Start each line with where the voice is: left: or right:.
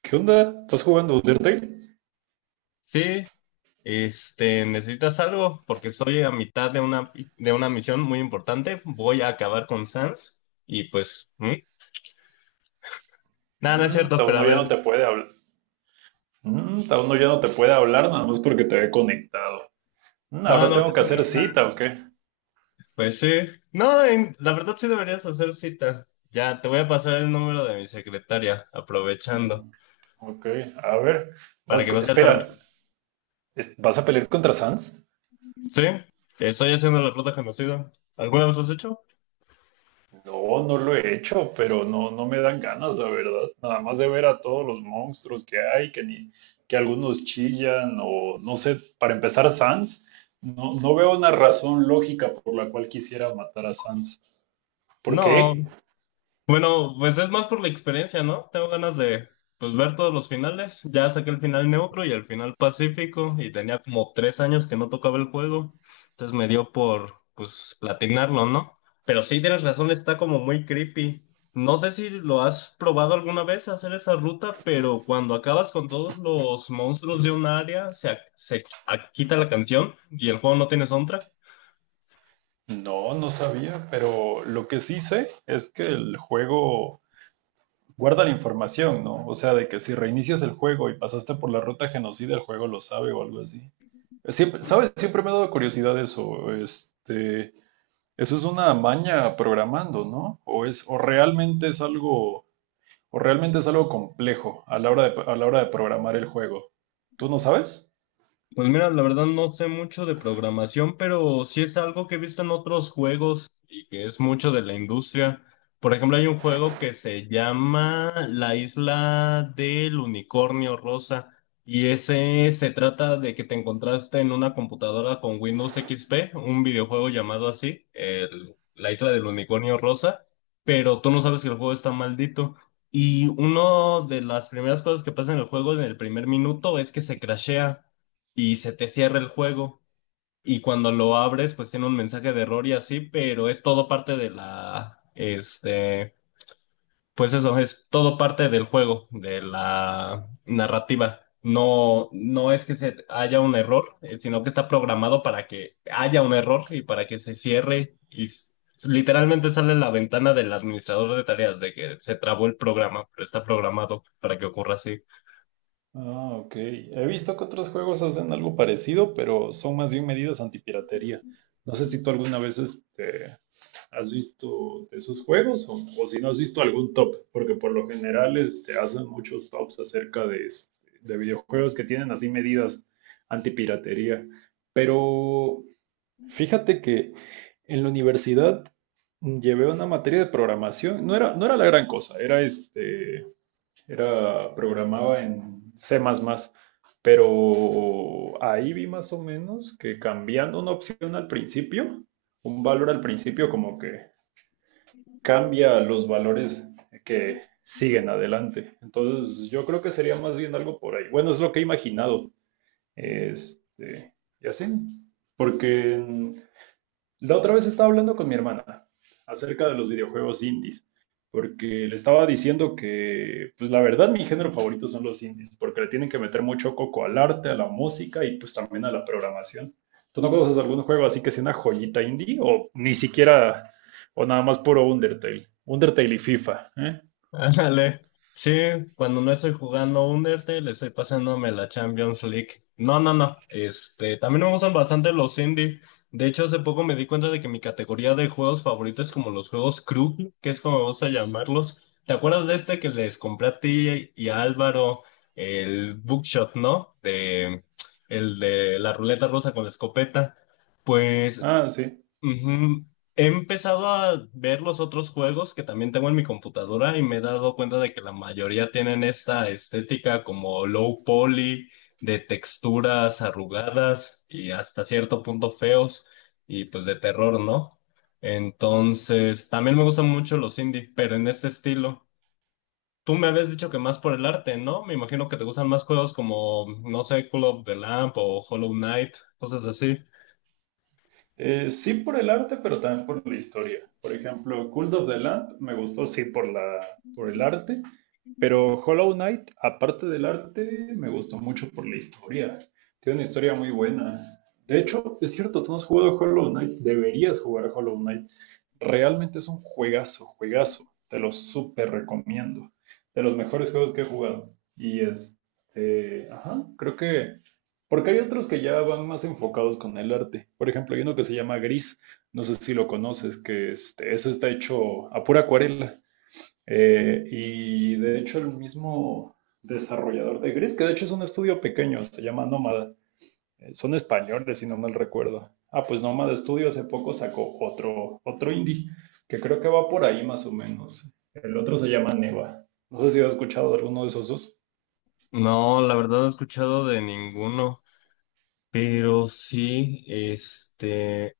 right: ¿Qué onda? ¿Estás jugando Undertale?
left: Sí, ¿necesitas algo? Porque estoy a mitad de una misión muy importante. Voy a acabar con Sans y pues. ¿Mm? Nada, no es cierto, pero a
right: Uno ya no
left: ver.
right: te puede hablar. Uno ya no te puede hablar nada más porque te ve conectado.
left: No,
right: Ahora
left: no
right: tengo que
left: pasa
right: hacer
left: nada.
right: cita, ¿o qué?
left: Pues sí. No, la verdad sí deberías hacer cita. Ya, te voy a pasar el número de mi secretaria, aprovechando,
right: Mm, ok, a ver.
left: para que no seas
right: Espera,
left: tan.
right: ¿vas a pelear contra Sans?
left: Sí, estoy haciendo la ruta conocida. ¿Alguna vez lo has hecho?
right: No, no lo he hecho, pero no, no me dan ganas, la verdad. Nada más de ver a todos los monstruos que hay, que algunos chillan, o no sé, para empezar, Sans. No, no veo una razón lógica por la cual quisiera matar a Sans. ¿Por
left: No.
right: qué?
left: Bueno, pues es más por la experiencia, ¿no? Tengo ganas de pues ver todos los finales. Ya saqué el final neutro y el final pacífico y tenía como 3 años que no tocaba el juego. Entonces me dio por pues platinarlo, ¿no? Pero sí tienes razón, está como muy creepy. No sé si lo has probado alguna vez hacer esa ruta, pero cuando acabas con todos los monstruos de un área, se quita la canción y el juego no tiene soundtrack.
right: No, no sabía, pero lo que sí sé es que el juego guarda la información, ¿no? O sea, de que si reinicias el juego y pasaste por la ruta genocida, el juego lo sabe o algo así. Siempre, ¿sabes? Siempre me ha dado curiosidad eso. Este, eso es una maña programando, ¿no? O realmente es algo. O realmente es algo complejo a la hora de programar el juego. ¿Tú no sabes?
left: Pues mira, la verdad no sé mucho de programación, pero sí es algo que he visto en otros juegos y que es mucho de la industria. Por ejemplo, hay un juego que se llama La Isla del Unicornio Rosa y ese se trata de que te encontraste en una computadora con Windows XP, un videojuego llamado así, La Isla del Unicornio Rosa, pero tú no sabes que el juego está maldito. Y una de las primeras cosas que pasa en el juego en el primer minuto es que se crashea y se te cierra el juego. Y cuando lo abres, pues tiene un mensaje de error y así, pero es todo parte de la, pues eso, es todo parte del juego, de la narrativa. No, no es que se haya un error, sino que está programado para que haya un error y para que se cierre y literalmente sale la ventana del administrador de tareas de que se trabó el programa, pero está programado para que ocurra así.
right: Ah, ok. He visto que otros juegos hacen algo parecido, pero son más bien medidas antipiratería. No sé si tú alguna vez has visto de esos juegos, o si no has visto algún top, porque por lo general hacen muchos tops acerca de, de videojuegos que tienen así medidas antipiratería. Pero fíjate que en la universidad llevé una materia de programación. No era la gran cosa, programaba en C++, pero ahí vi más o menos que cambiando una opción al principio, un valor al principio como que cambia los valores que siguen adelante. Entonces yo creo que sería más bien algo por ahí. Bueno, es lo que he imaginado. Este, ya sé, porque la otra vez estaba hablando con mi hermana acerca de los videojuegos indies, porque le estaba diciendo que, pues la verdad, mi género favorito son los indies, porque le tienen que meter mucho coco al arte, a la música y pues también a la programación. ¿Tú no conoces algún juego así que sea una joyita indie? O ni siquiera, o nada más puro Undertale. Undertale y FIFA, ¿eh?
left: Ándale. Sí, cuando no estoy jugando Undertale, estoy pasándome la Champions League. No, no, no. También me gustan bastante los indie. De hecho, hace poco me di cuenta de que mi categoría de juegos favoritos es como los juegos crew, que es como me gusta llamarlos. ¿Te acuerdas de este que les compré a ti y a Álvaro el Bookshot, no? El de la ruleta rosa con la escopeta. Pues.
right: Ah, sí.
left: Ujú. He empezado a ver los otros juegos que también tengo en mi computadora y me he dado cuenta de que la mayoría tienen esta estética como low poly, de texturas arrugadas y hasta cierto punto feos y pues de terror, ¿no? Entonces, también me gustan mucho los indie, pero en este estilo. Tú me habías dicho que más por el arte, ¿no? Me imagino que te gustan más juegos como, no sé, Call of the Lamp o Hollow Knight, cosas así.
right: Sí por el arte, pero también por la historia. Por ejemplo, Cult of the Land me gustó, sí, por el arte, pero Hollow Knight, aparte del arte, me gustó mucho por la historia. Tiene una historia muy buena. De hecho, es cierto, tú no has jugado Hollow Knight, deberías jugar Hollow Knight. Realmente es un juegazo, juegazo. Te lo súper recomiendo. De los mejores juegos que he jugado. Y este, ajá, creo que porque hay otros que ya van más enfocados con el arte. Por ejemplo, hay uno que se llama Gris, no sé si lo conoces, que este, ese está hecho a pura acuarela. Y de hecho el mismo desarrollador de Gris, que de hecho es un estudio pequeño, se llama Nómada. Son españoles, si no mal recuerdo. Ah, pues Nómada Studio hace poco sacó otro indie, que creo que va por ahí más o menos. El otro se llama Neva. No sé si has escuchado de alguno de esos dos.
left: No, la verdad no he escuchado de ninguno. Pero sí,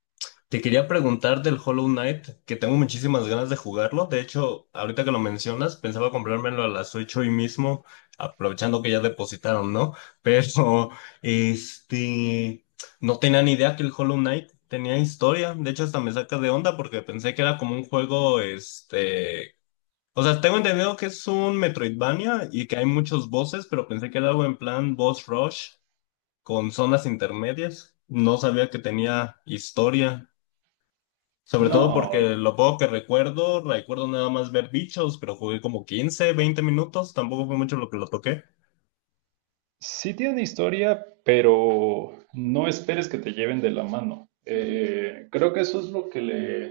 left: te quería preguntar del Hollow Knight, que tengo muchísimas ganas de jugarlo. De hecho, ahorita que lo mencionas, pensaba comprármelo a las 8 hoy mismo, aprovechando que ya depositaron, ¿no? Pero, este, no tenía ni idea que el Hollow Knight tenía historia. De hecho, hasta me saca de onda porque pensé que era como un juego, o sea, tengo entendido que es un Metroidvania y que hay muchos bosses, pero pensé que era algo en plan boss rush con zonas intermedias. No sabía que tenía historia, sobre todo porque
right: No.
left: lo poco que recuerdo, recuerdo nada más ver bichos, pero jugué como 15, 20 minutos, tampoco fue mucho lo que lo toqué.
right: Sí tiene historia, pero no esperes que te lleven de la mano. Creo que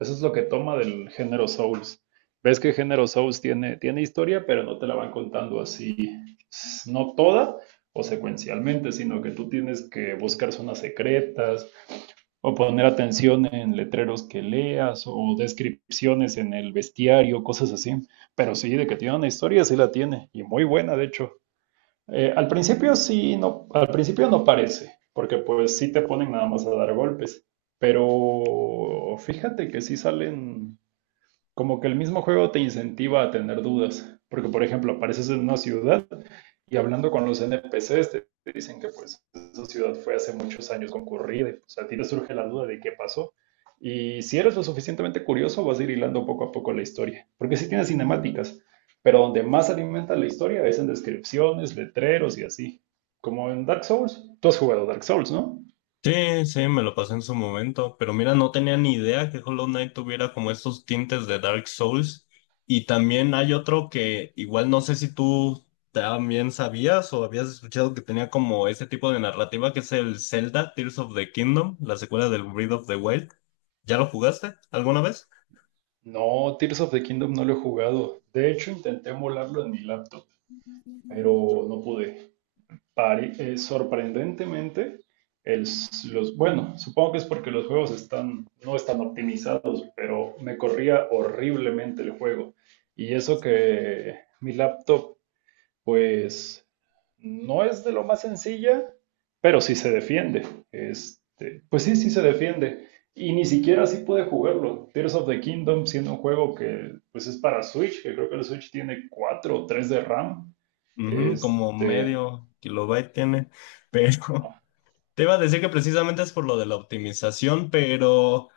right: eso es lo que toma del género Souls. Ves que el género Souls tiene historia, pero no te la van contando así, no toda o secuencialmente, sino que tú tienes que buscar zonas secretas o poner atención en letreros que leas o descripciones en el bestiario, cosas así. Pero sí, de que tiene una historia, sí la tiene, y muy buena, de hecho. Al principio sí, no, al principio no parece, porque pues sí te ponen nada más a dar golpes, pero fíjate que sí salen, como que el mismo juego te incentiva a tener dudas, porque por ejemplo apareces en una ciudad y hablando con los NPCs, te dicen que pues esa ciudad fue hace muchos años concurrida. O sea, a ti te surge la duda de qué pasó. Y si eres lo suficientemente curioso, vas a ir hilando poco a poco la historia. Porque sí tiene cinemáticas, pero donde más alimenta la historia es en descripciones, letreros y así. Como en Dark Souls. Tú has jugado Dark Souls, ¿no?
left: Sí, sí, me lo pasé en su momento, pero mira, no tenía ni idea que Hollow Knight tuviera como estos tintes de Dark Souls. Y también hay otro que igual no sé si tú también sabías o habías escuchado que tenía como ese tipo de narrativa que es el Zelda Tears of the Kingdom, la secuela del Breath of the Wild. ¿Ya lo jugaste alguna vez?
right: No, Tears of the Kingdom no lo he jugado. De hecho, intenté emularlo en mi laptop, pero no pude. Sorprendentemente, bueno, supongo que es porque los juegos están, no están optimizados, pero me corría horriblemente el juego. Y eso que mi laptop, pues, no es de lo más sencilla, pero sí se defiende. Este, pues sí, sí se defiende. Y ni siquiera así pude jugarlo. Tears of the Kingdom, siendo un juego que, pues, es para Switch, que creo que el Switch tiene 4 o 3 de RAM.
left: Ujú, como
right: Este,
left: medio kilobyte tiene, pero te iba a decir que precisamente es por lo de la optimización, pero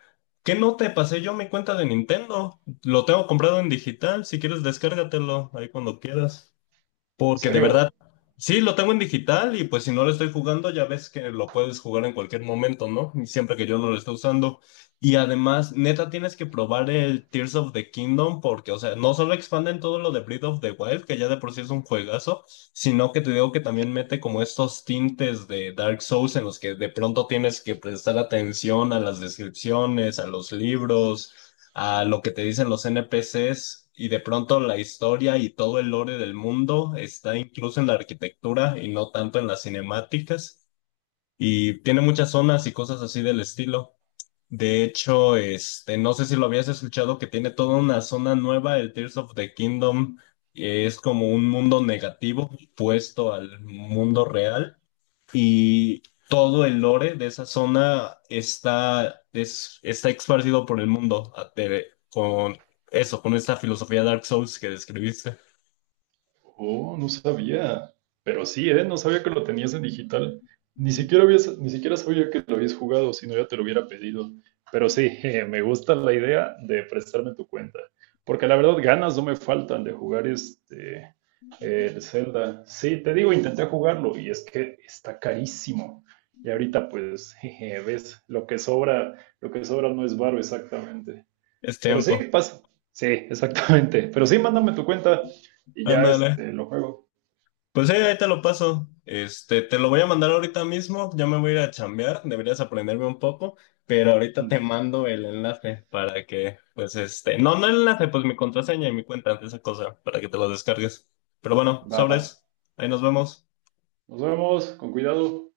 left: ¿qué no te pasé yo mi cuenta de Nintendo? Lo tengo comprado en digital, si quieres descárgatelo ahí cuando quieras.
right: en
left: Porque de
right: serio.
left: verdad, sí, lo tengo en digital y pues si no lo estoy jugando, ya ves que lo puedes jugar en cualquier momento, ¿no? Y siempre que yo no lo esté usando. Y además, neta, tienes que probar el Tears of the Kingdom porque, o sea, no solo expanden todo lo de Breath of the Wild, que ya de por sí es un juegazo, sino que te digo que también mete como estos tintes de Dark Souls en los que de pronto tienes que prestar atención a las descripciones, a los libros a lo que te dicen los NPCs y de pronto la historia y todo el lore del mundo está incluso en la arquitectura y no tanto en las cinemáticas y tiene muchas zonas y cosas así del estilo. De hecho, no sé si lo habías escuchado que tiene toda una zona nueva, el Tears of the Kingdom, que es como un mundo negativo puesto al mundo real y todo el lore de esa zona está esparcido por el mundo con eso, con esta filosofía Dark Souls que describiste.
right: Oh, no sabía. Pero sí, ¿eh? No sabía que lo tenías en digital. Ni siquiera sabía que lo habías jugado, si no ya te lo hubiera pedido. Pero sí, jeje, me gusta la idea de prestarme tu cuenta. Porque la verdad, ganas no me faltan de jugar este el Zelda. Sí, te digo, intenté jugarlo y es que está carísimo. Y ahorita, pues, jeje, ves, lo que sobra no es varo exactamente.
left: Es
right: Pero sí,
left: tiempo.
right: pasa. Sí, exactamente. Pero sí, mándame tu cuenta y ya
left: Ándale.
right: este, lo juego.
left: Pues sí, ahí te lo paso. Te lo voy a mandar ahorita mismo. Ya me voy a ir a chambear. Deberías aprenderme un poco, pero ahorita te
right: Mm.
left: mando el enlace para que, pues no, no el enlace, pues mi contraseña y mi cuenta, esa cosa, para que te lo descargues. Pero bueno,
right: Va.
left: sobres. Ahí nos vemos.
right: Nos vemos, con cuidado.